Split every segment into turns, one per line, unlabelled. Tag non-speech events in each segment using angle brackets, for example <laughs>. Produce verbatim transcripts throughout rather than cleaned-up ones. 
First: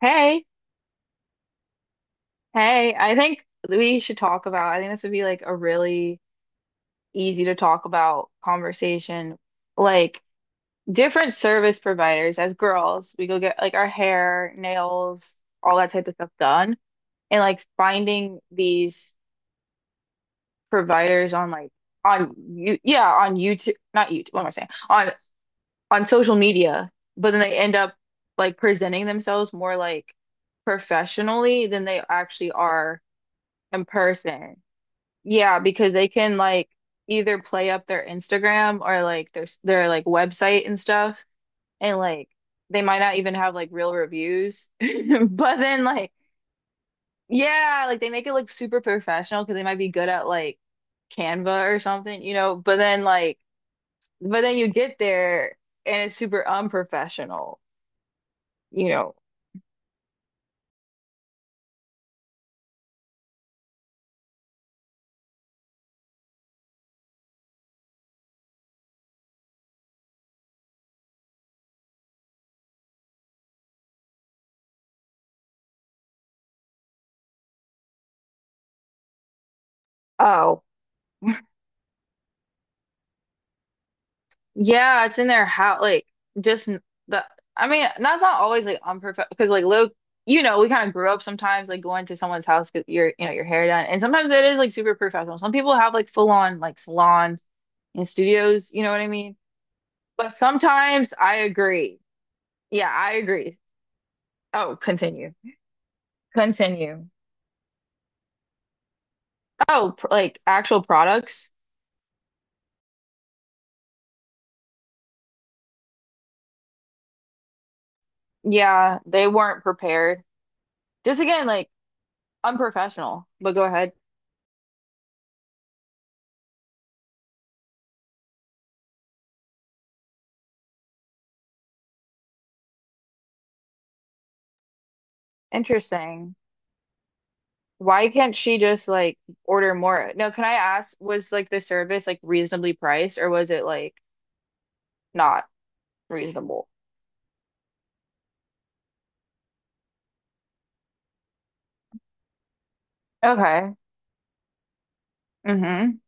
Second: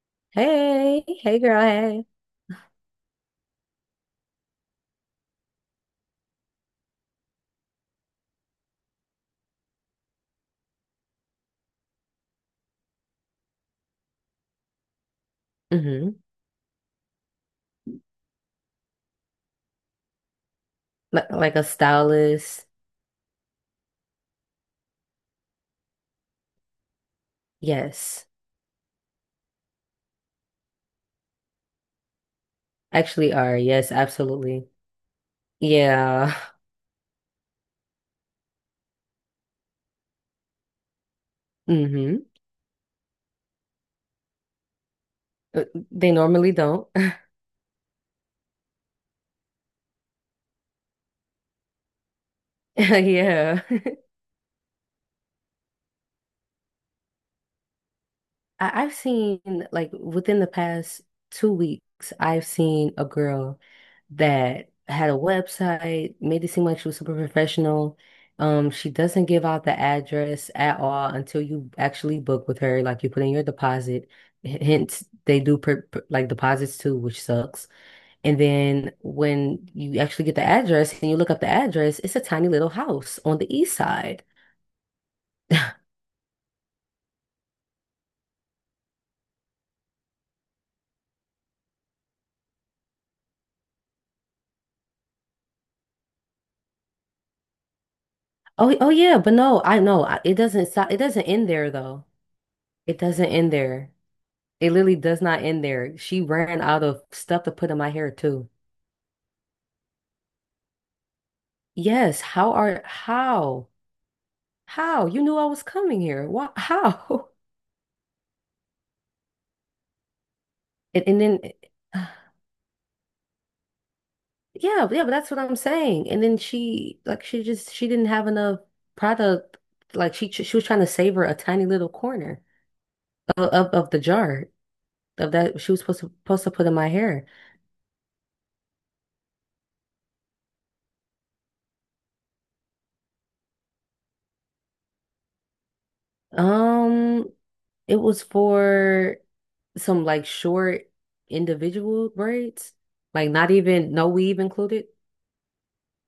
Hey,
Hey, hey girl, hey.
hey, I think we should talk about, I think this would be like a really easy to talk about conversation. Like different service providers. As girls, we go get like our hair, nails, all that type of
Hmm.
stuff done. And like finding these
Oh,
providers on
like a
like on
stylist.
you yeah, on YouTube, not YouTube, what am I saying? On on social media, but then they end up
Yes.
like presenting themselves more like professionally than they actually are
Actually are.
in
Yes,
person.
absolutely.
Yeah, because they
Yeah.
can
<laughs>
like either play up their Instagram or like their their like website and stuff, and
Mm.
like they might not even have like real reviews. <laughs> But
hmm
then
They
like
normally don't. <laughs>
yeah, like they make it look super professional because they might be good at like Canva or something, you know. But then like
Yeah. <laughs>
but then you get there and it's super unprofessional,
I
you
I've
know.
seen like within the past two weeks, I've seen a girl that had a website, made it seem like she was super professional. Um, she doesn't give out the address at all until you actually book with her, like you put in your deposit. H- Hence, they do per, per- like deposits too, which sucks. And then when you actually get the
Oh,
address and you look up the address, it's a tiny little house on the east side.
yeah, it's in their house. Like just n- the. I mean, that's not always like unperfect because like Luke, you know, we kind of grew up sometimes like going to someone's house because your you know your hair done, and sometimes it is like super professional. Some people have like full on like salons and studios.
Oh,
You
oh
know what I
yeah, but
mean?
no, I know I-
But
it doesn't stop. It
sometimes
doesn't
I
end there
agree.
though.
Yeah,
It
I
doesn't end
agree.
there. It
Oh,
literally does
continue.
not end there. She ran out of
Continue.
stuff to put in my hair too.
Oh, pr like actual products.
Yes, how are how? How? You knew I was coming here. Why? How? <laughs>
Yeah, they weren't prepared.
And,
Just
and then
again, like unprofessional. But go ahead.
yeah, yeah, but that's what I'm saying. And then she like she just she didn't have enough product. Like she she was trying to savor a tiny little corner of of, of the jar of that she was supposed to
Interesting.
supposed to put in my hair.
Why can't she just like order more? No, can I ask, was like the service like reasonably priced or was it like not reasonable?
Um, it was for some like short individual braids, like not
Okay.
even no weave included.
Mm-hmm.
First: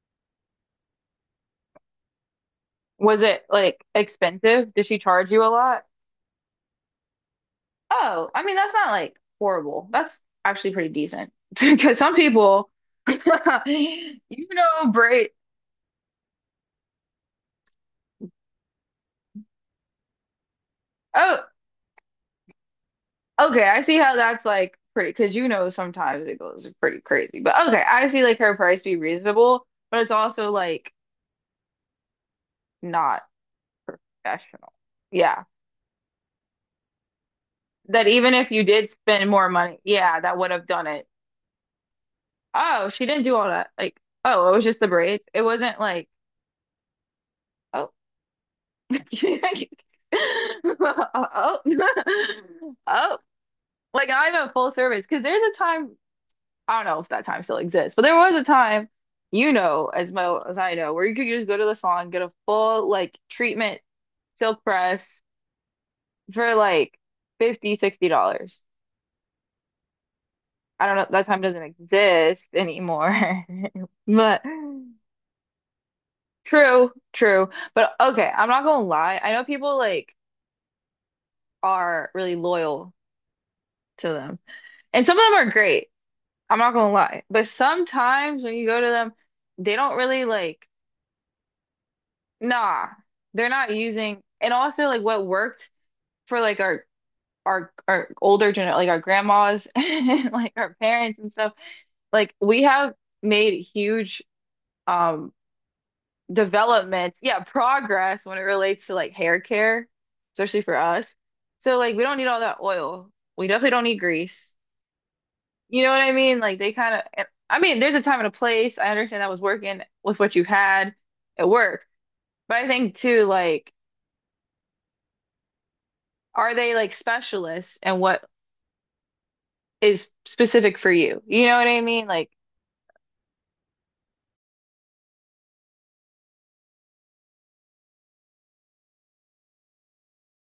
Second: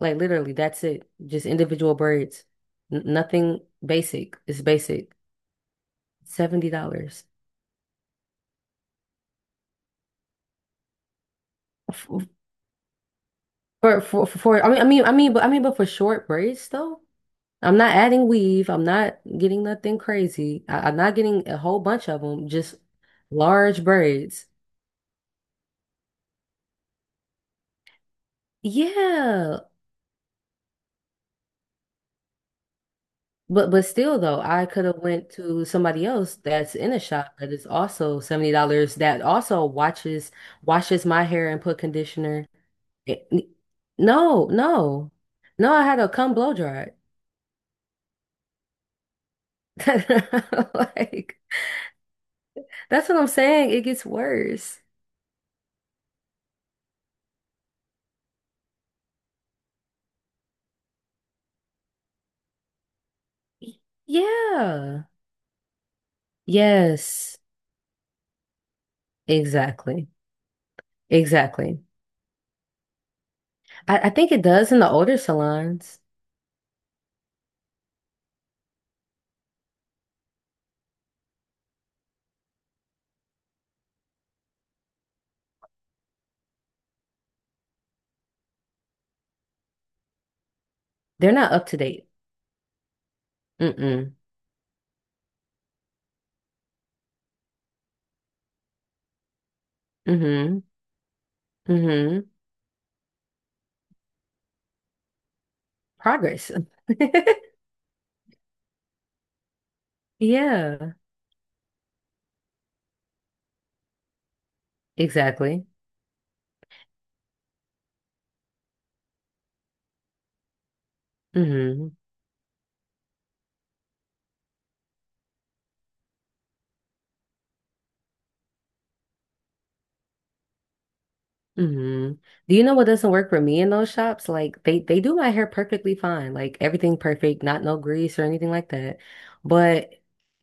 Like literally, that's it. Just individual braids, N
Was it
nothing
like
basic. It's
expensive? Did she
basic.
charge you a lot?
seventy dollars.
Oh, I mean, that's not like horrible. That's actually pretty decent. <laughs> Because some people, <laughs>
For, for
you
for I mean I
know,
mean I
break.
mean but I mean but for short braids though. I'm not adding weave. I'm not getting nothing crazy. I, I'm not
Oh,
getting a whole bunch of them, just
okay. I
large
see how that's
braids.
like pretty, because you know, sometimes it goes pretty crazy. But okay, I see like her price be reasonable,
Yeah.
but it's also like not
But but still though, I
professional.
could have went
Yeah.
to somebody else that's in a shop that is
That
also
even if you did
seventy dollars, that
spend more
also
money, yeah,
watches
that would have done
washes
it.
my hair and put conditioner.
Oh, she didn't
It-
do all
n-
that. Like,
no,
oh, it was just the
no,
braids. It
no.
wasn't
I had
like,
a cum blow dry.
oh, <laughs>
<laughs> Like
oh, <laughs>
that's
oh,
what I'm saying. It gets
like not even full
worse.
service. Because there's a time, I don't know if that time still exists, but there was a time, you know, as well as I know, where you could just go to the salon, get a full like
Y-
treatment, silk
Yeah.
press for like
Yes.
fifty, sixty dollars.
Exactly.
I don't know, that time doesn't
Exactly.
exist anymore.
I,
<laughs>
I think
But
it does in the older salons.
true, true. But okay, I'm not gonna lie. I know people like are really loyal to them. And some of them are great. I'm not gonna lie. But sometimes when you go to them, they don't really like,
They're not up to date.
nah, they're not
Mm-mm.
using and also like what worked for like our our our older gener like our grandmas <laughs> and like
Mm-hmm.
our parents and stuff,
Mm-hmm.
like we have made huge um
Progress.
developments, yeah, progress when it relates to like hair care,
<laughs>
especially for
Yeah.
us. So like we don't need all that oil. We definitely don't need grease.
Exactly.
You know what I mean? Like they kind of, I mean, there's a time and a place. I understand that was working with what you had. It worked.
Mm-hmm.
But I think too, like, are they like specialists and what is specific for you? You know what I mean?
Hmm.
Like,
Do you know what doesn't work for me in those shops? Like they they do my hair perfectly fine, like everything perfect, not no grease or anything like that. But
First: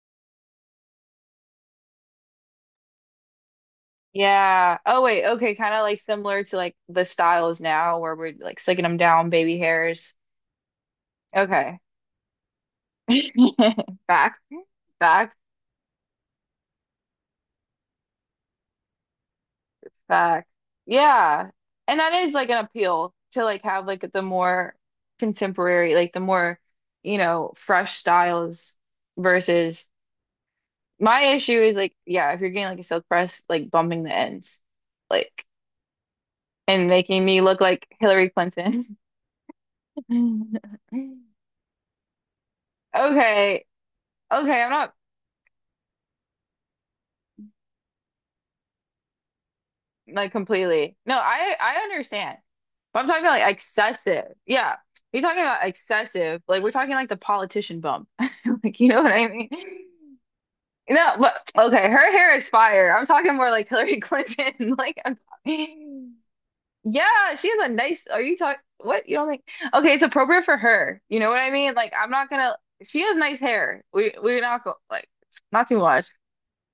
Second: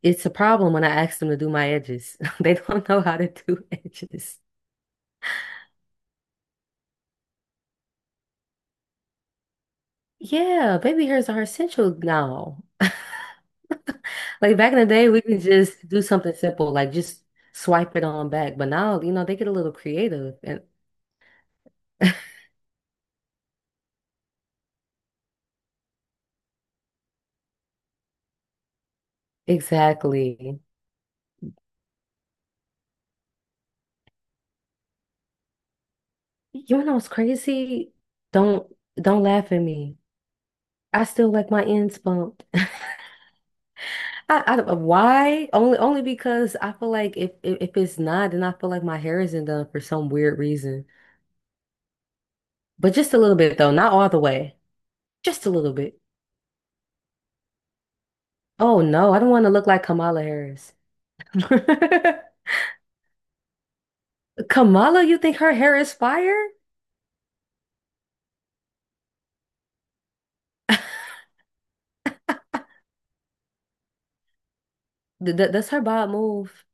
it's a problem when I ask them to do my edges. <laughs> They don't know how to do <laughs> edges.
yeah. Oh wait, okay, kind of like similar to like the styles now where we're like slicking them down, baby hairs.
Yeah, baby hairs are
Okay.
essential now. <laughs>
<laughs> Facts,
Like back in the day, we
facts,
could just do something simple, like just swipe it on back. But now, you know, they get a little creative
facts.
and
Yeah. And that is like an appeal to like have like the more contemporary, like the more, you know, fresh styles versus
exactly.
my issue is like, yeah, if you're getting like a silk press, like bumping the ends, like
You
and
know what's
making me look like
crazy?
Hillary
Don't,
Clinton.
don't laugh at me.
<laughs>
I still like my ends bumped.
Okay.
I, I
Okay, I'm
don't-
not
why? Only only because I feel like if, if if it's not, then I feel like my hair isn't done for some
like
weird reason.
completely. No, I I understand.
But
But I'm
just a
talking
little
about like
bit though, not all the
excessive.
way.
Yeah. You're talking
Just a
about
little bit.
excessive. Like we're talking like the politician bump. <laughs> Like
Oh
you know what
no, I
I
don't want
mean?
to look like Kamala Harris.
No,
<laughs>
but okay, her hair is fire. I'm talking more like Hillary Clinton. <laughs> Like
Kamala,
I'm,
you think her hair is fire?
yeah, she has a nice are you talking what? You don't think okay, it's appropriate for
<laughs> Th-
her. You know what I mean? Like I'm not gonna she has nice hair. We we're not go like
th-
not
Does
too
her
much.
bob move?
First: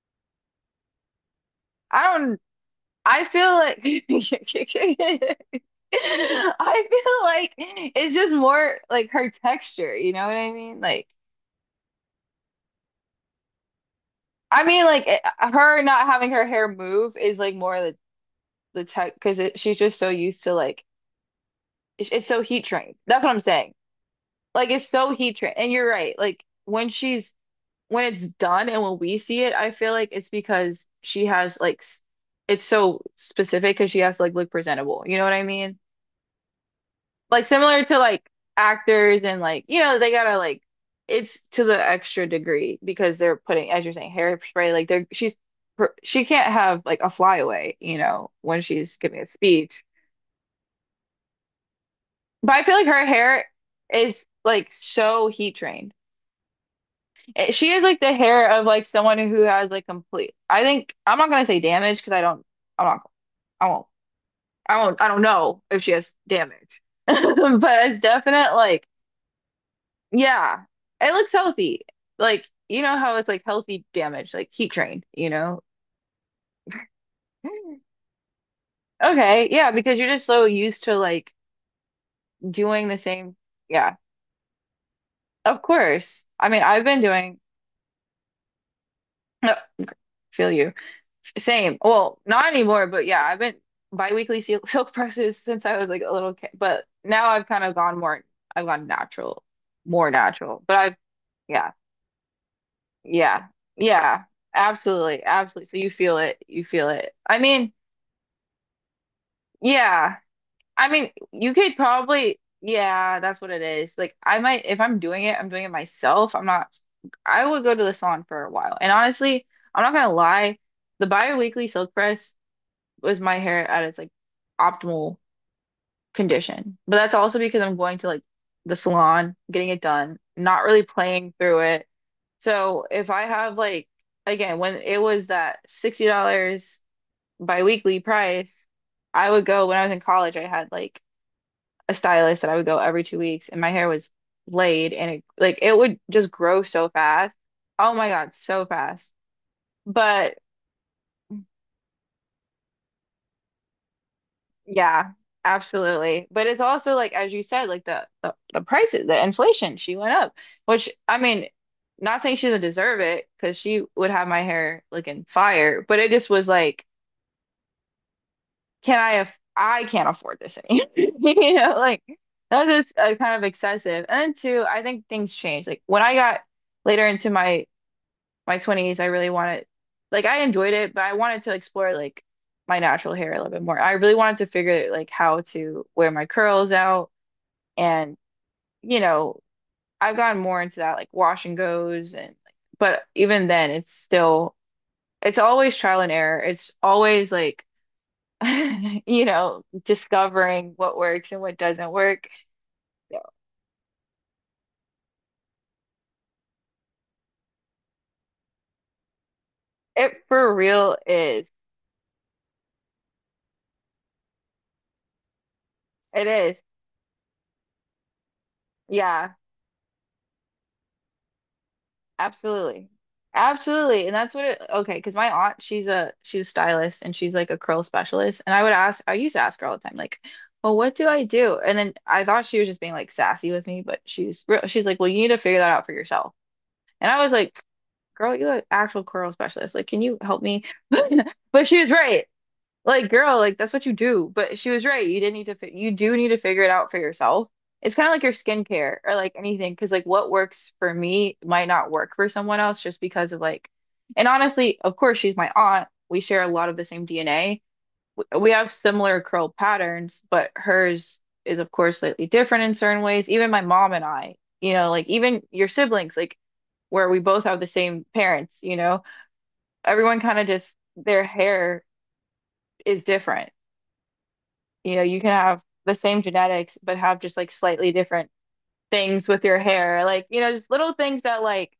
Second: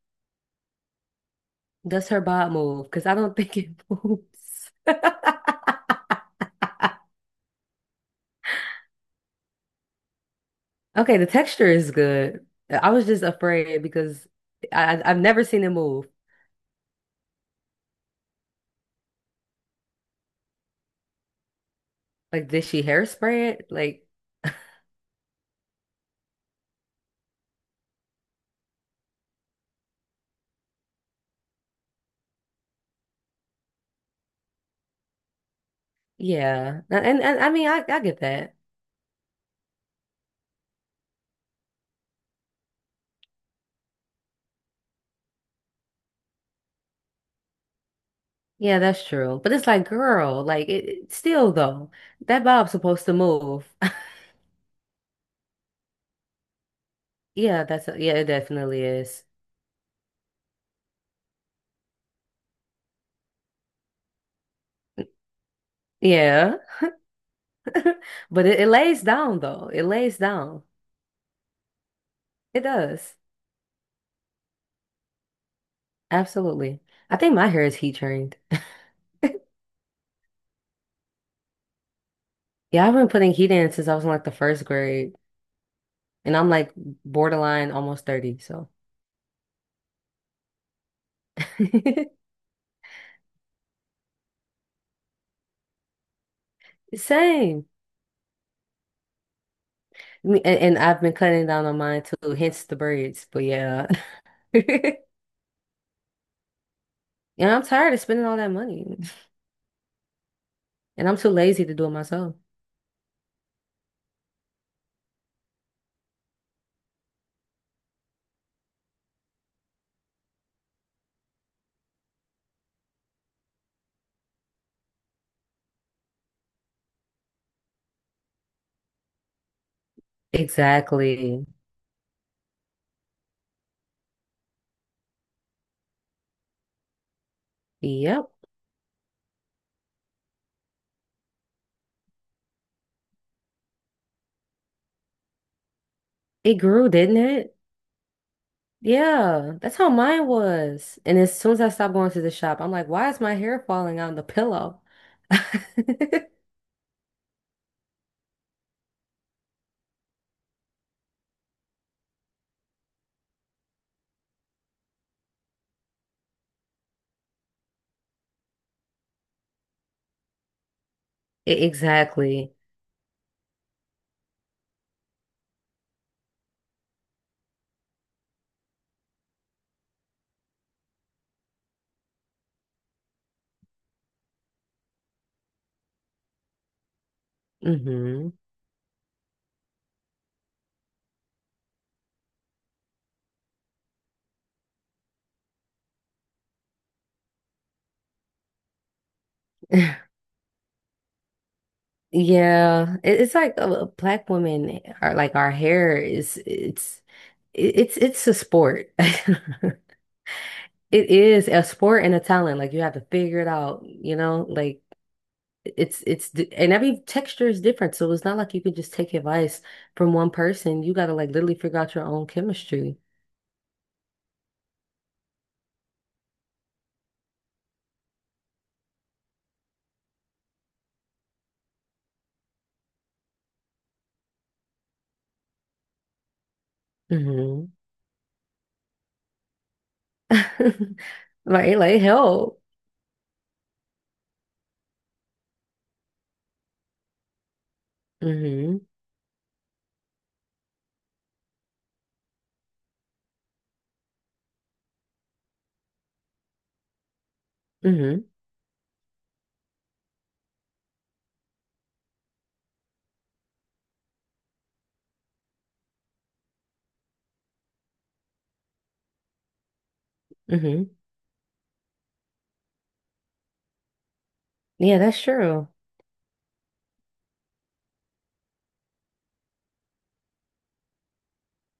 Does
I
her
don't
bob move? Because I
I
don't think it <laughs>
feel like
moves.
<laughs> <laughs> I feel like it's just more like her texture, you know what I mean? Like,
Okay, the texture is good. I was just afraid because
I mean,
I
like
I- I've
it,
never seen it
her
move.
not having her hair move is like more the the tech because she's just so used to like it's, it's so
Like, did
heat
she
trained. That's what I'm
hairspray it?
saying.
Like,
Like, it's so heat trained, and you're right. Like when she's when it's done and when we see it, I feel like it's because she has like s- it's so specific because she has to like look presentable. You know what I mean?
yeah. And, and
Like
I mean,
similar
I,
to
I get
like
that.
actors and like you know they gotta like it's to the extra degree because they're putting as you're saying hairspray like they're she's her- she can't have like a flyaway you know when
Yeah,
she's
that's
giving a
true. But it's
speech
like, girl, like it, it- still though, that
but I
bob's
feel like
supposed
her
to
hair
move. <laughs>
is like so heat trained. It-
Yeah,
she is
that's
like the
yeah, it
hair of
definitely
like someone
is.
who has like complete I think I'm not gonna say damage because I don't I'm not I won't I won't I don't know if she has
Yeah.
damage
<laughs>
<laughs> but it's
But
definite
it, it
like
lays down though. It lays down.
yeah, it looks healthy. Like,
It
you know how
does.
it's like healthy damage, like heat trained, you know?
Absolutely. I think my hair is heat trained.
Okay, yeah, because you're just so used to like
Yeah,
doing
I've
the
been putting
same.
heat in since I
Yeah,
was in like the first grade,
of course.
and I'm
I mean,
like
I've been doing,
borderline almost thirty, so.
<laughs> feel you. Same. Well,
<laughs>
not anymore, but yeah, I've been biweekly silk, <laughs> silk presses since I was like a little kid. But now I've kind
Same.
of gone more, I've gone natural, more
Me- And,
natural. But
and
I've,
I've been cutting down
yeah,
on mine too, hence the braids. But
yeah,
yeah.
yeah,
<laughs>
absolutely, absolutely. So you feel it, you feel it. I
And I'm
mean,
tired of spending all that money. <laughs>
yeah. I
And
mean,
I'm too
you
lazy to
could
do it myself.
probably, yeah, that's what it is. Like, I might, if I'm doing it, I'm doing it myself. I'm not, I would go to the salon for a while. And honestly, I'm not gonna lie, the bi-weekly silk press was my hair at its like optimal condition. But that's also because I'm going to like the salon, getting it done, not really playing
Exactly.
through it. So if I have like, again, when it was that sixty dollar bi-weekly
Yep.
price, I would go when I was in college, I had like a stylist that I would go every two weeks, and my hair was laid, and it like it would just
It
grow so
grew, didn't
fast.
it?
Oh my God, so fast.
Yeah. That's how mine
But
was. And as soon as I stopped going to the shop, I'm like, why is my hair falling on the pillow? <laughs>
yeah, absolutely. But it's also like as you said, like the the, the prices, the inflation, she went up, which I mean, not saying she doesn't deserve it because she would have my hair looking fire, but it just was like, can I aff I can't afford this anymore. <laughs>
E-
You know, like
Exactly.
that was just uh, kind of excessive. And then two, I think things changed. Like when I got later into my my twenties, I really wanted, like, I enjoyed it, but I wanted to explore, like, my natural hair a little bit more. I really wanted to figure, like, how to wear my curls out. And,
Hmm.
you know, I've gotten more into that, like, wash and goes. And, but even then, it's still, it's always trial and error. It's always, like, <laughs> you know,
<laughs>
discovering what works and what doesn't work.
Yeah.
So
It- It's like uh, black women are like our hair is it's it- it's it's a sport. <laughs>
it for real
It is
is,
a sport and a talent. Like you have to figure it out, you know? Like it's
it
it's di-
is.
and every texture is different, so it's not like you can just take
Yeah.
advice from one person. You gotta like literally figure out your own
Absolutely.
chemistry.
Absolutely. And that's what it, okay, because my aunt, she's a she's a stylist and she's like a curl specialist. And I would ask, I used to ask her all the time, like, well, what do I do? And then I thought she was just being like sassy with me, but she's real, she's like, well, you need to figure that out for yourself. And I was like,
Hmm.
girl, you're an actual curl specialist. Like, can you help me? <laughs>
<laughs>
But
Right,
she was
like
right.
help.
Like, girl, like that's what you do. But she was right. You didn't need to fi you do need to figure it out for yourself. It's kind of like your
Hmm.
skincare or like anything, because like what works for me might not work for someone else just because of like, and honestly, of course, she's my aunt. We share a lot of the same D N A.
Hmm.
We have similar curl patterns, but hers is of course slightly different in certain ways. Even my mom and I, you know, like even your siblings, like where we both have the same parents, you know, everyone kind of just
Hmm.
their hair is different. You
Yeah,
know,
that's
you can have
true.
the same genetics, but have just like slightly different things with your hair. Like, you know, just little things that like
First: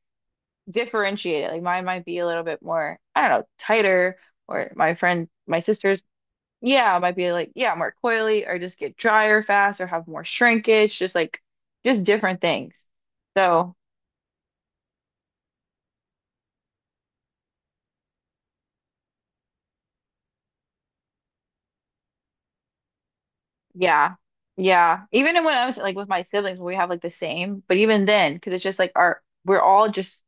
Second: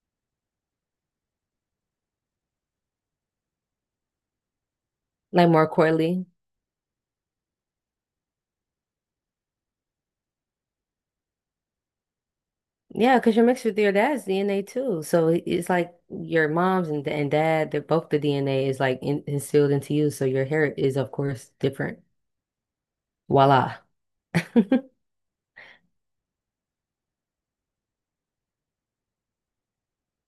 differentiate it. Like mine might be a little bit more, I don't know, tighter, or my friend,
Like
my
more
sister's,
coily.
yeah, might be like, yeah, more coily, or just get drier fast, or have more shrinkage, just like, just different things.
Yeah, because you're mixed
So,
with your dad's D N A too. So it- it's like your mom's and, and dad, they're both the D N A is like in, instilled into you. So your hair is, of course, different. Voila.
yeah.
<laughs>
Yeah, even when I was like with my siblings, we have like the same, but even then, because it's just like our we're all just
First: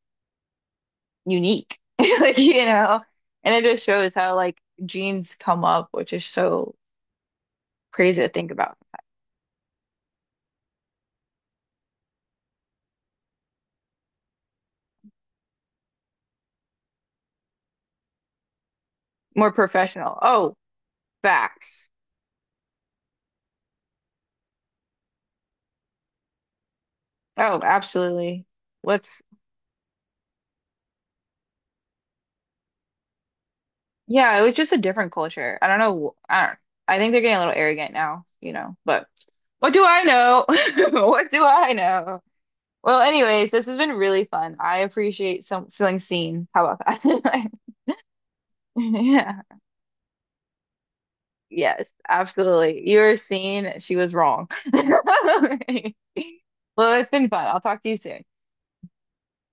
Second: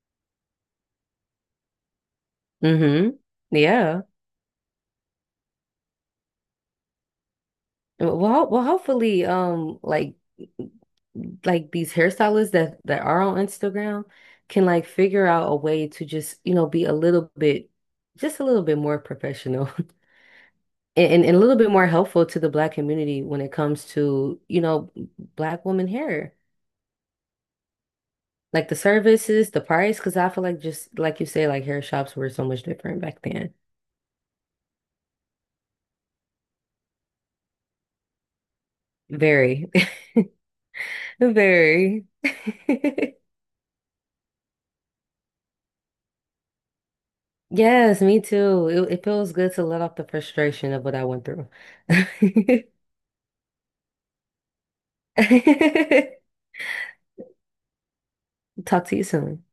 unique. <laughs> Like, you know,
Hmm.
and it just
Yeah.
shows how like genes come up, which is so crazy to
Well,
think
well,
about.
hopefully, um, like like these hairstylists that that are on Instagram can like figure out a way to just, you know, be a little bit, just a little bit more
More
professional, <laughs>
professional. Oh,
and, and, and a little bit more
facts.
helpful to the black community when it comes to, you know, black woman hair.
Oh, absolutely.
Like the
What's
services, the price, because I feel like just like you say, like hair shops were so much different back then.
yeah, it was just a different culture. I don't know. I don't, I think they're getting a little arrogant now, you know, but
Very,
what do I know? <laughs>
<laughs>
What do I
very.
know? Well,
<laughs>
anyways, this has been really fun. I appreciate some feeling seen. How about that?
Yes, me too.
<laughs>
It, it feels
Yeah.
good to let off the frustration of what I went through.
Yes, absolutely. You were seen. She was wrong. <laughs> Well, it's been fun. I'll talk to you soon.
<laughs> Talk to you soon.